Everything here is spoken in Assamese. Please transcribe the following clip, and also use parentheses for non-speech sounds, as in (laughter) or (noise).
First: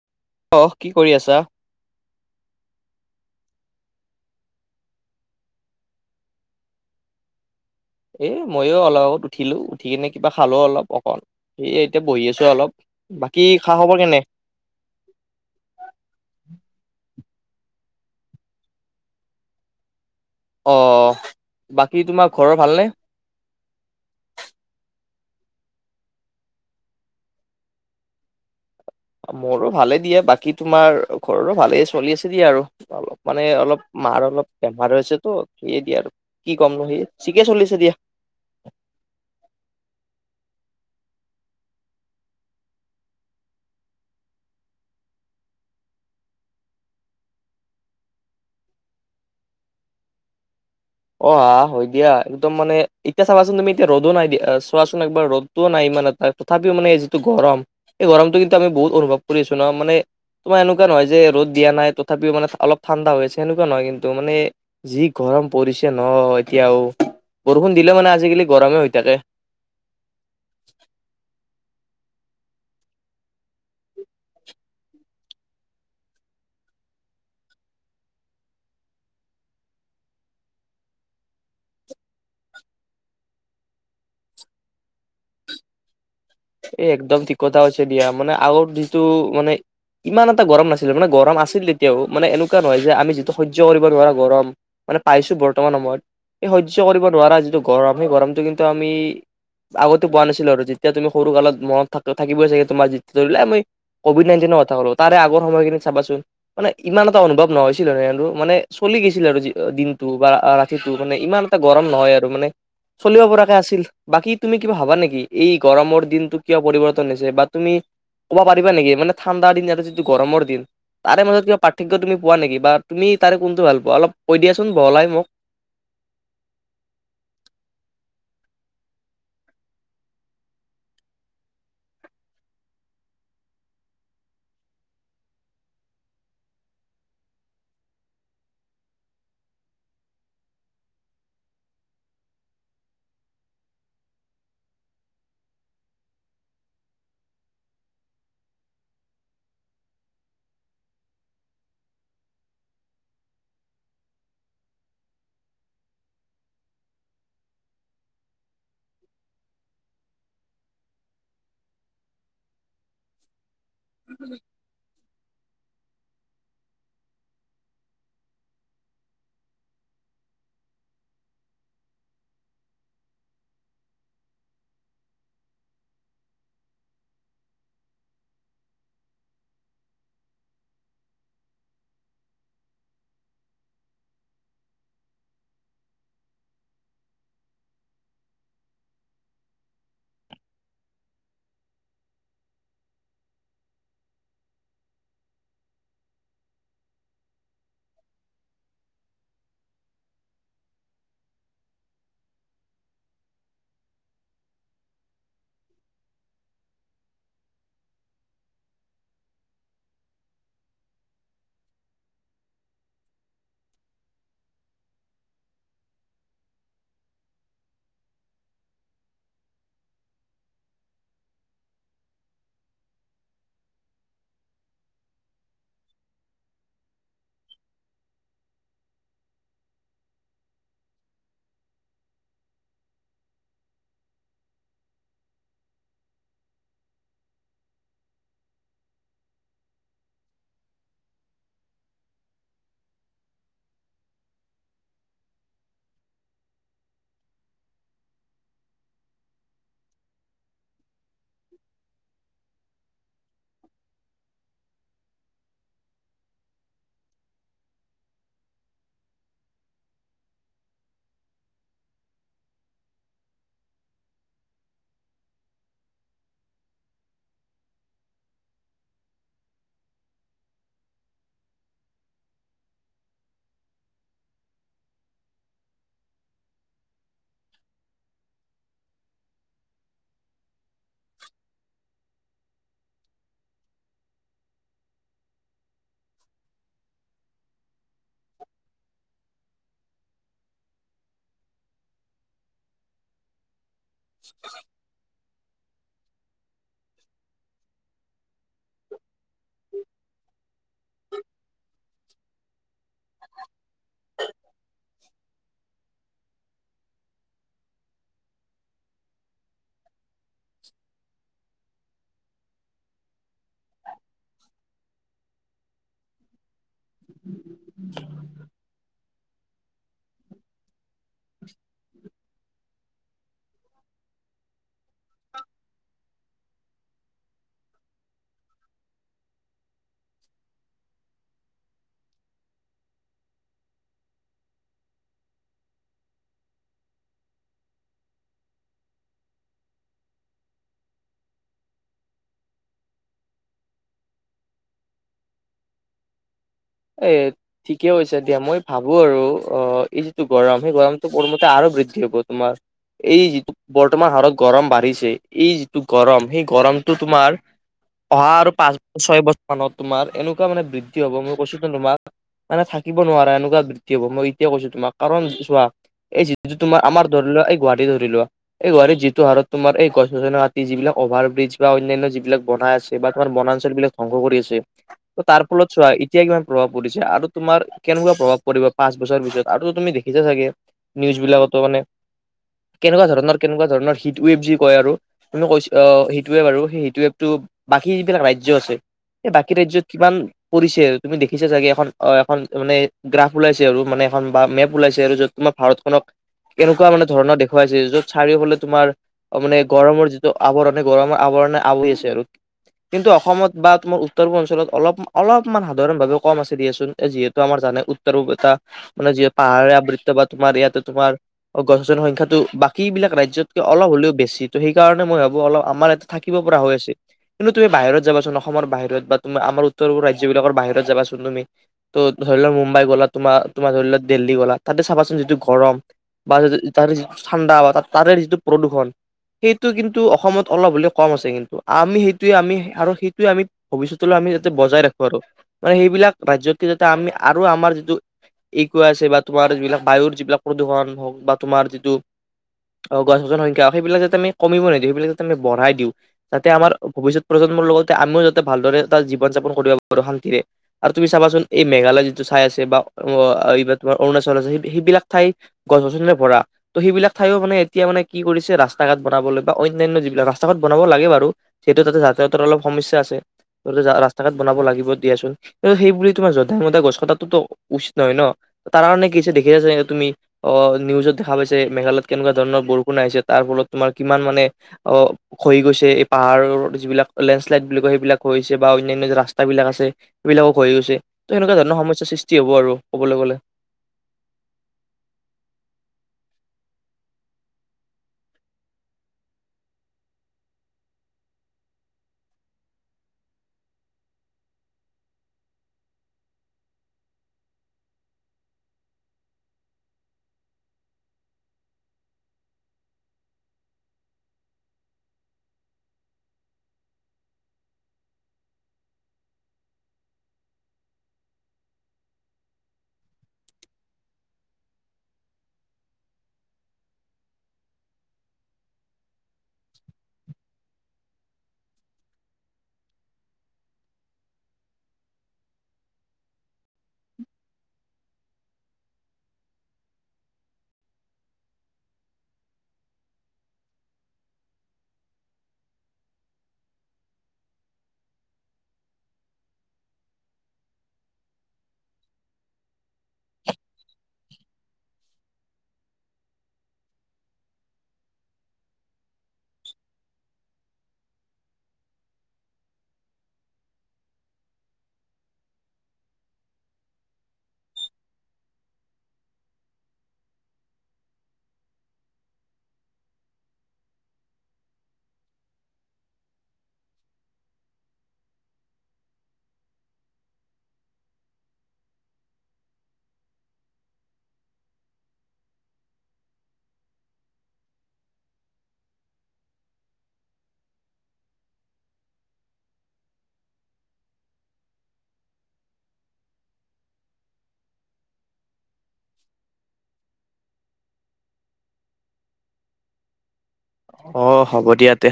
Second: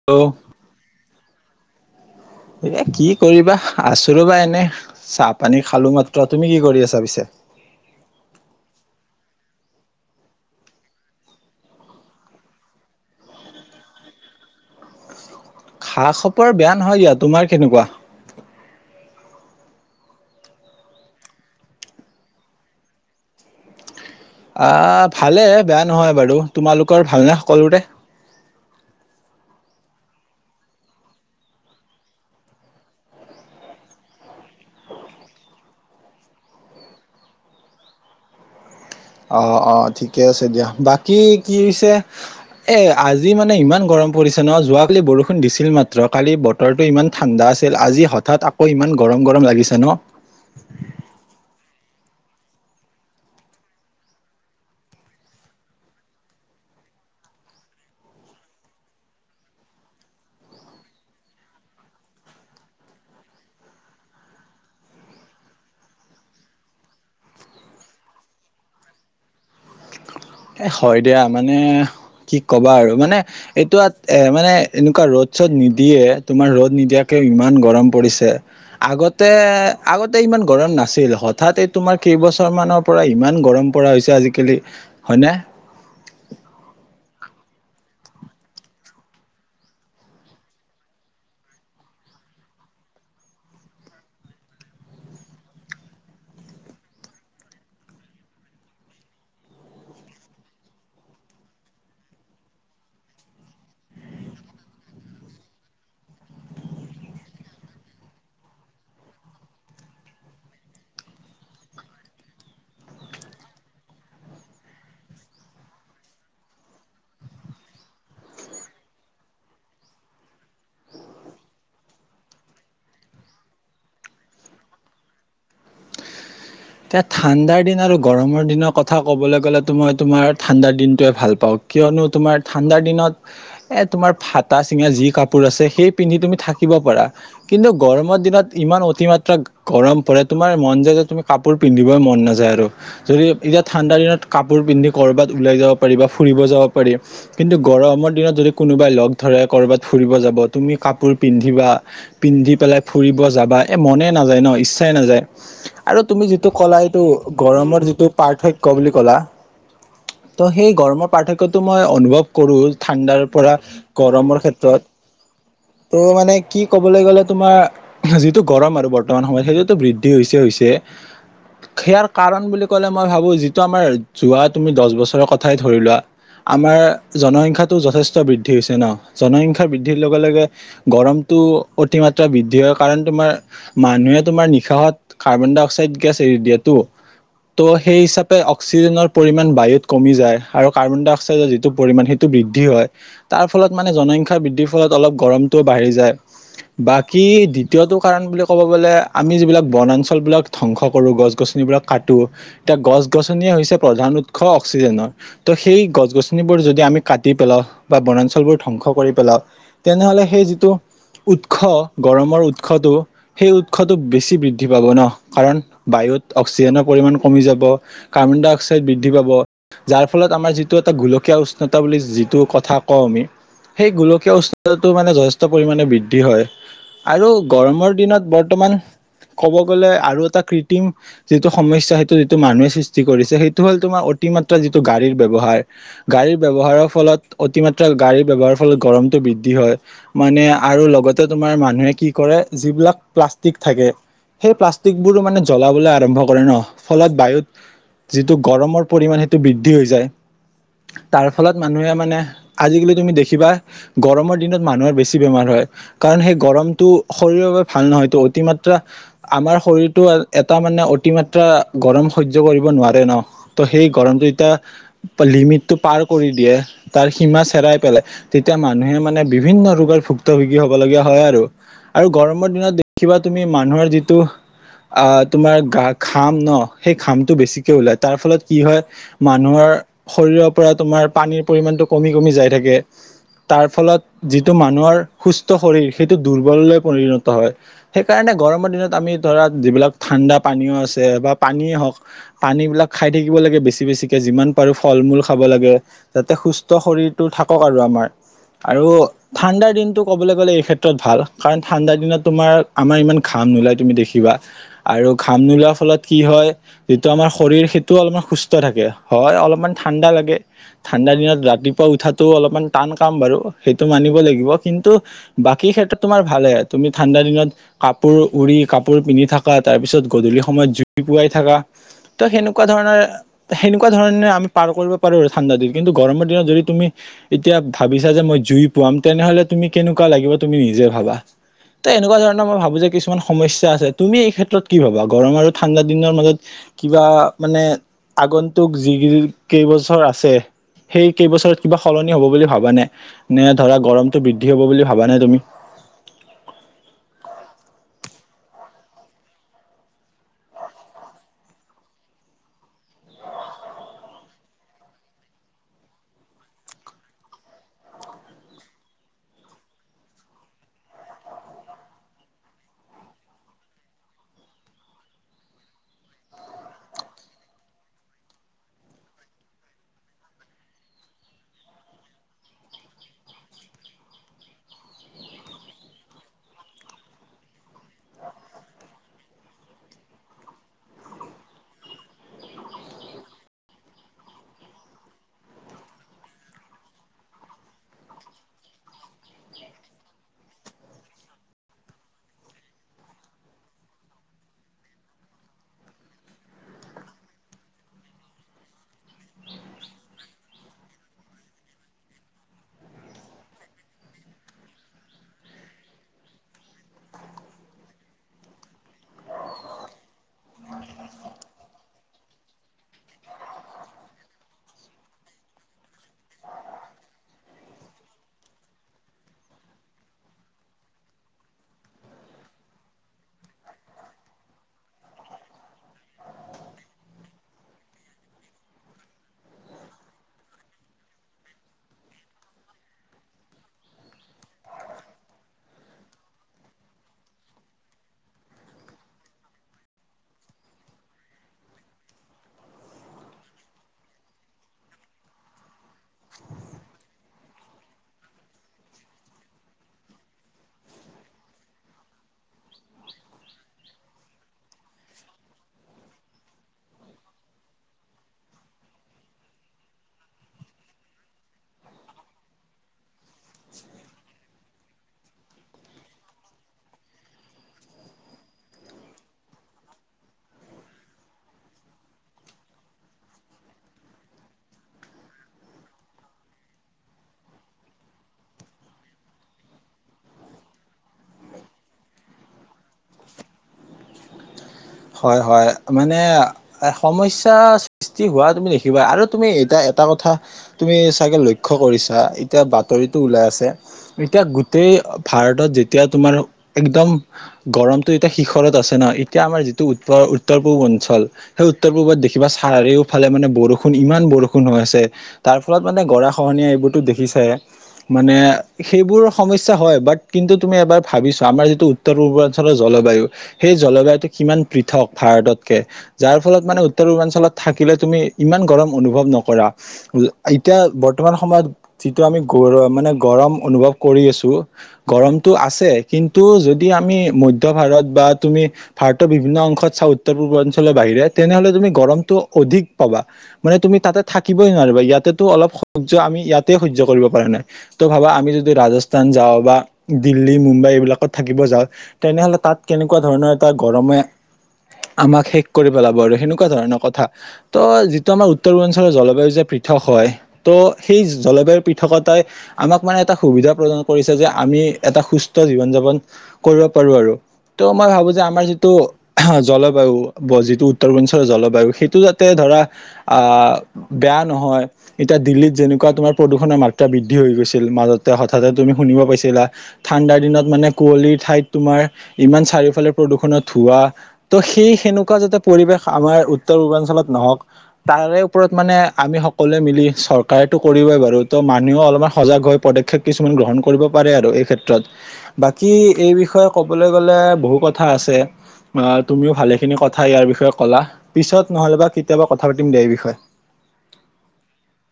হেল্ল'। অ', কি কৰি আছা? এ কি কৰিবা আছোঁ ৰবা এনে চাহ পানী খালো মাত্ৰ তুমি কি কৰি আছা পিছে? এই ময়ো অলপ আগত উঠিলোঁ উঠি কিনে কিবা খালো অলপ অকণ এই এতিয়া বহি আছো অলপ। বাকী খা খবৰ কেনে? খা খপৰ বেয়া নহয় দিয়া, তোমাৰ কেনেকুৱা? অ', বাকী তোমাৰ ঘৰৰ ভালনে। ভালে বেয়া নহয় বাৰু তোমালোকৰ ভালনে সকলোৰে। মোৰো ভালে দিয়ে বাকী তোমাৰ ঘৰৰো ভালে চলি আছে দিয়া আৰু। অলপ মানে অলপ মাৰ অলপ বেমাৰ হৈছে তো সে দিয়ে আৰু। কি কম নো সি চিকে চলিছে দিয়া। অ', অ', ঠিকে আছে দিয়া বাকী কি হৈছে। এই আজি মানে ইমান গৰম পৰিছে ন, যোৱাকালি বৰষুণ দিছিল মাত্ৰ কালি ব বতৰটো ইমান ঠাণ্ডা আছিল, আজি হঠাৎ আকৌ ইমান গৰম, গৰম লাগিছে ন। অ', আহ হয় দিয়া একদম মানে এতিয়া চাবাচোন তুমি এতিয়া ৰ'দো নাই দিয়া চোৱাচোন একবাৰ ৰ'দ। নাই ইমান এটা তথাপিও মানে এই যিটো গৰম এই গৰমটো কিন্তু আমি বহুত অনুভৱ কৰি আছোঁ ন মানে। তোমাৰ এনেকুৱা নহয় যে ৰ'দ দিয়াই তথাপিও মানে অলপ ঠাণ্ডা হৈছে আ সনেকা নহয় কিন্তু মানে যি গৰম পৰিছে ন এতিয়াও বৰষুণ দিলে মানে আজিকালি গৰমে হৈ থাকে। এ হয় দিয়া মানে কি কবা আৰু মানে এইটো এ মানে এনেকুৱা ৰ'দ চ'দ নিদিয়ে তোমাৰ ৰ'দ নিদিয়াকে ইমান গৰম পৰিছে আগতে আগতে ইমান গৰম নাছিল হঠাৎ এই তোমাৰ কেইবছৰমানানৰ পৰা ইমান গৰম পৰা হৈছে আজিকালি হয়নে। এই একদম ঠিক কথা আ হৈছে দিয়া মানে আগৰ যিটো মানে। ইমান এটা গৰম নাছিলে মানে গৰম আছিল তেতিয়াও মানে এনেকুৱা নহয় যে আমি যিটো সহ্য কৰিব নোৱাৰোা গৰম। মানে পাইছোঁ বৰ্তমান সময়ত এই সহ্য কৰিব নোৱাৰা যিটো গৰম সেই গৰমটো কিন্তু আমি আগতে পোৱা নাছিলো আৰু যেতিয়া তুমি সৰু কালত মনত থ থাকিবই চাগে তোমাৰ জ ধৰিলে মই ক'ভিড নাইটিনৰ কথা কলো তাৰে আগ সময়খিনিত চাবাচোন। মানে ইমান এটা অনুভৱ ন হৈছিল নটো মানে চলি গৈছিল আৰু দিনটো বা ৰা পটো মানে ইমান এটা গৰম নহয় আৰু মানে। চলিব পৰাকে আছিল বাকী তুমি কিবা ভাবা নেকি এই গৰমৰ দিনটো কিয় পৰিৱৰ্তন হৈছে বা তুমি ক'ব পাৰিবা নেকি, মানে ঠাণ্ডা দিন এটা যিটো গৰমৰ দিন তাৰে মাজত কিবা পাৰ্থক্য তুমি পোৱা নেকি বা তুমি তাৰে কোনটো ভাল পোৱা অলপ কৈ দিয়া চোন বহলাই মোক। এতিয়া ঠাণ্ডাৰ দিন আৰু গৰমৰ দিনৰ কথা ক'বলৈ গ'লেতো মই তোমাৰ ঠাণ্ডাৰ দিনটোৱে ভাল পাওঁ। কিয়নো, তোমাৰ ঠাণ্ডাৰ দিনত এ, তোমাৰ ফটা-চিঙা যি কাপোৰ আছে, সেই পিন্ধি তুমি থাকিব পাৰা। কিন্তু গৰমৰ দিনত, ইমান অতিমাত্ৰা গৰম পৰে, তোমাৰ মন যায় যে তুমি কাপোৰ পিন্ধিবই মন নাযায় আৰু। যদি এতিয়া ঠাণ্ডা দিনত, কাপোৰ পিন্ধি, কৰবাত ওলাই যাব পাৰি বা ফুৰিব যাব পাৰি। কিন্তু গৰমৰ দিনত, যদি কোনোবাই লগ ধৰে, কৰ'বাত ফুৰিব যাব, তুমি কাপোৰ পিন্ধিবা পিন্ধি পেলাই ফুৰিব যাবা, এই মনে নাযায় ন'। ইচ্ছাই নাযায়। আৰু তুমি যিটো ক'লা, এইটো গৰমৰ যিটো পাৰ্থক্য বুলি ক'লা ত' সেই গৰমৰ পাৰ্থক্যতো মই অনুভৱ কৰোঁ, ঠাণ্ডাৰ পৰা গৰমৰ ক্ষেত্ৰত ত' মানে, কি ক'বলৈ গ'লে, তোমাৰ আজিতো গৰম আৰু বৰ্তমান সময়ত সেইটোতো বৃদ্ধি হৈছে, হৈছে। (inaudible) সেয়াৰ কাৰণ বুলি ক'লে, মই ভাবোঁ, যিটো আমাৰ, যোৱা তুমি দচ বছৰৰ কথাই ধৰি লোৱা। আমাৰ জনসংখ্যাটো যথেষ্ট বৃদ্ধি হৈছে ন' জনসংখ্যাৰ বৃদ্ধিৰ লগে লগে গৰমটো অতিমাত্ৰা বৃদ্ধি হয়, কাৰণ তোমাৰ মানুহে তোমাৰ নিশাহত কাৰ্বন ডাই অক্সাইড গেছ এৰি দিয়েটো। ত' সেই হিচাপে, অক্সিজেনৰ পৰিমাণ বায়ুত কমি যায় আৰু কাৰ্বন ডাই অক্সাইডৰ যিটো পৰিমাণ, সেই টো বৃদ্ধি হয়, তাৰ ফলত মানে জনসংখ্যা বৃদ্ধিৰ ফলত অলপ গৰমটোও বাঢ়ি যায়। বাকী, দ্বিতীয়টো কাৰণ বুলি ক'ব গ'লে, আমি যিবিলাক বনাঞ্চল বিলাক ধ্বংস কৰোঁ গছ, গছনিবোৰক কাটো, তে গছ-গছনিয়েই হৈছে প্ৰধান উৎস অক্সিজেনৰ। ত' সেই গছ-গছনিবোৰ যদি আমি কাটি পেলাও বা বনাঞ্চলবোৰ ধ্বংস কৰি পেলাও তেনেহ'লে সেই যিটো উৎস, গৰমৰ উৎসটো, সেই উৎসটো বেছি বৃদ্ধি পাব ন'। কাৰণ, বায়ুত অক্সিজেনৰ পৰিমাণ কমি যাব, কাৰ্বন ডাই অক্সাইড বৃদ্ধি পাব। যাৰ ফলত, আমাৰ যিটো এটা গোলকীয় উষ্ণতা বুলি যিটো কথা কওঁ আমি সেই গোলকীয় উষ্ণতা মানে যথেষ্ট পৰিমাণে বৃদ্ধি হয়। আৰু গৰমৰ দিনত, বৰ্তমান ক'ব গ'লে, আৰু এটা কৃত্ৰিম যিটো সমস্যা, সেইটো যিটো মানুহে সৃষ্টি কৰিছে, সেইটো হ'ল, তোমাৰ অতিমাত্ৰা যিটো গাড়ীৰ ব্যৱহাৰ। গাড়ীৰ ব্যৱহাৰৰ ফলত, অতিমাত্ৰা গাড়ীৰ ব্যৱহাৰৰ ফলত গৰমটো বৃদ্ধি হয়। মানে, আৰু লগতে তোমাৰ মানুহে কি কৰে, যিবিলাক প্লাষ্টিক থাকে, সেই প্লাষ্ট (unintelligible) বোৰো, মানে জ্বলাবলৈ আৰম্ভ কৰে ন', ফলত বায়ুত যিটো গৰমৰ পৰিমাণ, সেইটো বৃদ্ধি হৈ যায়। তাৰ ফলত, মানুহে মানে আজিকালি তুমি দেখিবা গৰমৰ দিনত মানুহৰ বেছি বেমাৰ হয়। কাৰণ সেই গৰমটো শৰীৰৰ বাবে ভাল নহয়টো, অতিমাত্ৰা আমাৰ শৰীৰটো এটা মানে অতিমাত্ৰা গৰম সহ্য কৰিব নোৱাৰে ন'। ত' সেই গৰমটো এতিয়া লিমিটটো পাৰ কৰি দিয়ে, তাৰ সীমা চেৰাই পেলাই। তেতিয়া মানুহে মানে বিভিন্ন ৰোগৰ ভুক্তভোগী হ'ব লগীয়া হয় আৰু। আৰু গৰমৰ দিনত দেখিবা তুমি, মানুহৰ যিটো আ, তোমাৰ গা ঘাম ন', সেই ঘামটো বেছিকৈ ওলায়, তাৰ ফলত কি হয় মানুহৰ শৰীৰৰ পৰা, তোমাৰ পানীৰ পৰিমাণটো কমি কমি যায় থাকে। তাৰ ফলত, যিটো মানুহৰ সুস্থ শৰীৰ, সেইটো দুৰ্বললৈ পৰিণত হয়। সেইকাৰণে গৰমৰ দিনত আমি ধৰা, যিবিলাক ঠাণ্ডা পানীও আছে বা পানীয়ে হওক, পানীবিলাক খাই থাকিব লাগে বেছি বেছি যিমান পাৰো ফল মূল খাব লাগে, যাতে সুস্থ শৰীৰটো থাকক আৰু আমাৰ আৰু ঠাণ্ডাৰ দিনটো ক'বলৈ গ'লে, এই ক্ষেত্ৰত ভাল, কাৰণ ঠাণ্ডাৰ দিনত তোমাৰ আমাৰ ইমান ঘাম নোলাই, তুমি দেখ বা আৰু ঘাম নোলোৱাৰ ফলত কি হয় যিটো আমাৰ শৰীৰ, সেইটো অলপমান সুস্থ থাকে হয়, অলপমান ঠাণ্ডা লাগ ঠাণ্ডাৰ দিনত ৰাতিপুৱা উঠাটো অলপমান টান কাম বাৰু সেইটো মানিব লাগিব কিন্তু বাকী ক্ষেত্ৰত তোমাৰ ভালে তুমি ঠাণ্ডা দিনত কাপোৰ উৰি কাপ পিন্ধি থাকা, তাৰ পিছত গধূলি সময়ত জুই পোৱাই থাকা ত' সেনেকুৱা ধৰণৰ সেনেকুৱা ধৰণে আমি পাৰ কৰিব পাৰো আৰু ঠাণ্ডা দিন কিন্তু গৰমৰ দিনত যদি তুমি এতিয়া ভাবিছা যে মই জুই পোৱাম তেনেহলে তুমি কেনেকুৱা লাগিব তুমি নিজে ভাবা? তেনেকুৱা ধৰণৰ মই ভাবো যে কিছুমান সমস- স্যা আছে তুমি এই ক্ষেত্ৰত কি ভাবা গৰম আৰু ঠাণ্ডা দিনৰ মাজত- কিবা মানে আগন্তুক যি কেইবছৰ আছে- সেই কেইবছৰত কিবা সলনি হ'ব বুলি ভাবা নে? নে ধৰক গৰমটো বৃদ্ধি হ'ব বুলি ভাবা নে তুমি? এই ঠিকেই কৈছা দিয়া মই ভাবো আৰু অ এই যিটো গৰম সেই গৰমটো পূৰ্বতে আৰু বৃদ্ধি হব তোমাৰ। এই যিটো বৰ্তমান হাৰত গৰম বাঢ়িছে এই যিটো গৰম সেই গৰমটো তোমাৰ- অহা আৰু পাঁচ বছৰ ছয় বছৰ মানত তোমাৰ এনেকুৱা মানে বৃদ্ধি হ'ব মই কৈছো- তোমাক মানে থাকিব নোৱাৰা এনেকুৱা বৃদ্ধি হব। মই এতিয়া কৈছো তোমাক কাৰণ চোৱা- এই যিটো তোমাৰ আমাৰ ধৰি লোৱা এই গুৱাহাটী ধৰি লোৱা- এই গুৱাহাটীত যিটো হাৰত তোমাৰ এই গছ গছনিতি যিবিলাক অভাৰ ব্ৰিজ বা অনান্ন্য যিবিলাক বনাই আছে বা তোমাৰ বনাঞ্চল বিলাক- ধ্বংস কৰি আছে, ত তাৰ ফলত চোৱা এতিয়া কিমান- প্ৰভাৱ পৰিছে আৰু তোমাৰ কেনেকুৱা প্ৰভাৱ পৰিব পাঁচ বছৰ ভিতৰত। আৰু তুমি দেখিছা চাগে? নিউজ বিলাকতো মানে কেনেকুৱা ধৰণৰ কেনেকুৱা ধৰণৰ হিট ৱেভ যি কয় আৰু। তুমি কৈছ আহ সেইটোৱে বাৰু সেই সিটেৱেটো বাকী যিবিলাক ৰাজ্য আছে- এই বাকী ৰাজ্যত কিমান পৰিছিল তুমি দেখিছা চাগে এখন অ এখন মানে- গ্ৰাফ ওলাইছে আৰু মানে এখন বা মেপ ওলাইছে আৰু য'ত তোমাৰ ভাৰতখনক- এনেকুৱা মানে ধৰণৰ দেখুৱাইছে, য'ত চাৰিওফলে তোমাৰ- মানে গৰমৰ যিটো আৱৰণ গৰমৰ আৱৰণে আৱৰি আছে আৰু। কিন্তু অসমত বা তুমাৰ উত্তৰ পূব অঞ্চলত অলপ অলপমান হা- উৰণভাৱে কম আছে দিয়েচোন যিহেতু আমাৰ জানে উত্তৰোপ এটা- মানে যি পাহাৰীয়া আবৃত্ত বা তোমাৰ ইয়াতে তোমাৰ- অ গছ গছনিৰ সংখ্যাটো বাকী বিলাক ৰাজ্যতকে অলপ হলেও বেছি ত' সেইকাৰণে মই ভাবো অলপ আমাৰ এ- থাকিব পৰা হৈ আছে। কিন্তু তুমি বাহিৰত যাবাচোন অসমৰ বাহিৰত বা তোমাৰ আমাৰ উত্তৰ ৰাজ্যবিলাকৰ বাহিৰত- ত যাবাচোন তুমি। ত' ধৰি লোৱা মুম্বাই গ'লা তোমাৰ তোমাৰ ধৰি লোৱা দেলহি গ'লা তাতে চাবাচোন যিটো গৰম। বা য তাৰে যিটো ঠাণ্ডা বা তাৰে যিটো প্ৰদূষণ- সেইটো কিন্তু অসমত অলপ হ'লেও কম আছে কিন্তু, আমি সেইটোৱে আমি আৰু সেইটোৱে আমি- ভৱিষ্যতলৈ আমি যাতে বজাই ৰাখো আৰু। মানে সেইবিলাক ৰাজ্যতে যাতে আমি আৰু আমাৰ যিটো- ইকুৱা আছে বা তোমাৰ যিবিলাক বায়ুৰ যিবিলাক প্ৰদূষণ হওক বা তোমাৰ যিটো- অ গছ গছনি সংখ্যা সেইবিলাক যতে আমি কমিব নিদিও সেইবিলাক আমি বঢ়াই দিওঁ। যাতে আমাৰ ভৱিষ্যত প্ৰজন্মৰ লগতে আমিও যাতে ভালদৰে এটা জীৱন যাপন কৰিব পাৰো শান্তিৰে। আৰু তুমি চাবাচোন এই মেঘালয় যিটো ঠাই আছে বা এই তোমাৰ অৰুণাচল আছে সেইবিলাক ঠাই- গছ গছনিৰে পৰা। ত' সেইবিলাক ঠাইও মানে এতিয়া মানে কি কৰিছে ৰাস্তা ঘাট বনাবলৈ বা অন্যান্য যিবিলাক ৰাস্তা ঘাট বনাব লাগে বাৰু। সেইটো তাতে যাতায়াতৰ অলপ সমস্যা আছে। ত ৰাস্তা ঘাট বনাব লাগিব দিয়াচোন। কিন্ত সেইবুলি তোমাৰ যধাই মধাই গছ কটটোতো উচিত নহয় ন। তাৰ কাৰণে কি হৈছে দেখিছা চাগে তুমি? অ নিউজত দেখা পাইছে মেঘালয়ত কেনেকুৱা ধৰণৰ বৰষুণ আহিছে তাৰ ফলত তোমাৰ কিমান মানে- অ খহি গৈছে এই পাহাৰৰ যিবিলাক লেণ্ডশ্লাইড বুলি কয় সেইবিলাক খহিছে বা অন্যান্য ৰাস্তাবিলাক আছে- সেইবিলাকো খহি গৈছে। ত' সেনেকুৱা জন সমস্যাৰ সৃষ্টি হ'ব আৰু ক'বলৈ গ'লে। হয় হয় মানে- এ সমস্যা সৃষ্টি হোৱা তুমি দেখিবা আৰু তুমি এটা এটা কথা- তুমি চাগে লক্ষ্য কৰিছা, এতিয়া বাতৰিতটো ওলাই আছে। এতিয়া গোটেই ভাৰতত যেতিয়া তোমাৰ একদম- গৰমতটো এতিয়া শিখৰত আছে ন এতিয়া আমাৰ যিটো উ উত্তৰ পূব অঞ্চল সেই উত্তৰ পূৰ্বত দেখিবা চাৰিওফালে মানে বৰষুণ ইমান বৰষুণ হৈ আছে। তাৰ ফলত মানে গৰা খহনীয়া এইবোৰতো দেখিছাই। মানে সেইবোৰ সমস্যা হয় বাট কিন্তু তুমি এবাৰ ভাবিছা আমাৰ যিটো উত্তৰ পূৰ্বাঞ্চলৰ জলবায়ু সেই জলবায়ুটো কিমান পৃথক ভাৰততকে। যাৰ ফলত মানে উত্তৰ পূৰ্বাঞ্চলত থাকিলে তুমি ইমান গৰম অনুভৱ নকৰা। এতিয়া বৰ্তমান সময়ত যিটো আমি গৰ মানে গৰম অনুভৱ কৰি আছো। গৰমতটো আছে কিন্তু যদি আমি মধ্যভাৰত বা তুমি ভাৰতৰ বিভ বিভিন্ন অংশত চাওঁ উত্তৰ পূৰ্বাঞ্চলৰ বাহিৰে তেনেহলে তুমি গৰমতটো অধিক পাবা। মানে তুমি তাতে থাকিবই নোৱাৰিবা ইয়াতেতো অলপ সহ্য আমি ইয়াতেই সহ্য কৰিব পৰা নাই। ত ভাবা আমি যদি ৰাজস্থান যাওঁ বা দিল্লী, মুম্বাই এইবিলাকত থাকিব যাওঁ। তেনেহলে তাত কেনেকুৱা ধৰণৰ এটা গৰমে আমাক শেষ কৰি পেলাব আৰু সেনেকুৱা ধৰণৰ কথা। ত যিটো আমাৰ উত্তৰ পূৰ্বাঞ্চলৰ জলবায়ু যে পৃথক হয়। ত সেই জলবায়ুৰ পৃথকতাই আমাক মানে এটা সুবিধা প্ৰদান কৰিছে যে আমি এটা সুস্থ জীৱন যাপন কৰিব পাৰো আৰু ত মই ভাবো যে আমাৰ যিটো জলবায়ু বা যিটো উত্তৰ পূৰ্বাঞ্চলৰ জলবায়ু সেইটো যাতে ধৰা আ বেয়া নহয় এতিয়া দিল্লীত যেনেকুৱা তোমাৰ প্ৰদূষণৰ মাত্ৰা বৃদ্ধি হৈ গৈছিল মাজতে হঠাতে তুমি শুনিব পাইছিলা। ঠাণ্ডাৰ দিনত মানে কুঁৱলীৰ ঠাইত তোমাৰ ইমান চাৰিওফালে প্ৰদূষণত ধোৱা ত সেই সেনেকুৱা যাতে পৰিৱেশ আমাৰ উত্তৰ পূৰ্বাঞ্চলত নহওক। তাৰে ওপৰত মানে আমি সকলোৱে মিলি চৰকাৰেতো কৰিবই বাৰু ত মানুহও অলপমান সজাগ হৈ পদক্ষেপ কিছুমান গ্ৰহণ কৰিব পাৰে আৰু এই ক্ষেত্ৰত বাকী এই বিষয়ে ক'বলৈ গ'লে বহু কথা আছে। বা তুমিও ভালেখিনি কথা ইয়াৰ বিষয়ে ক'লা পিছত নহ'লে বা কেতিয়াবা কথা পাতিম দে এই বিষয়ে। অ হ'ব দিয়া তে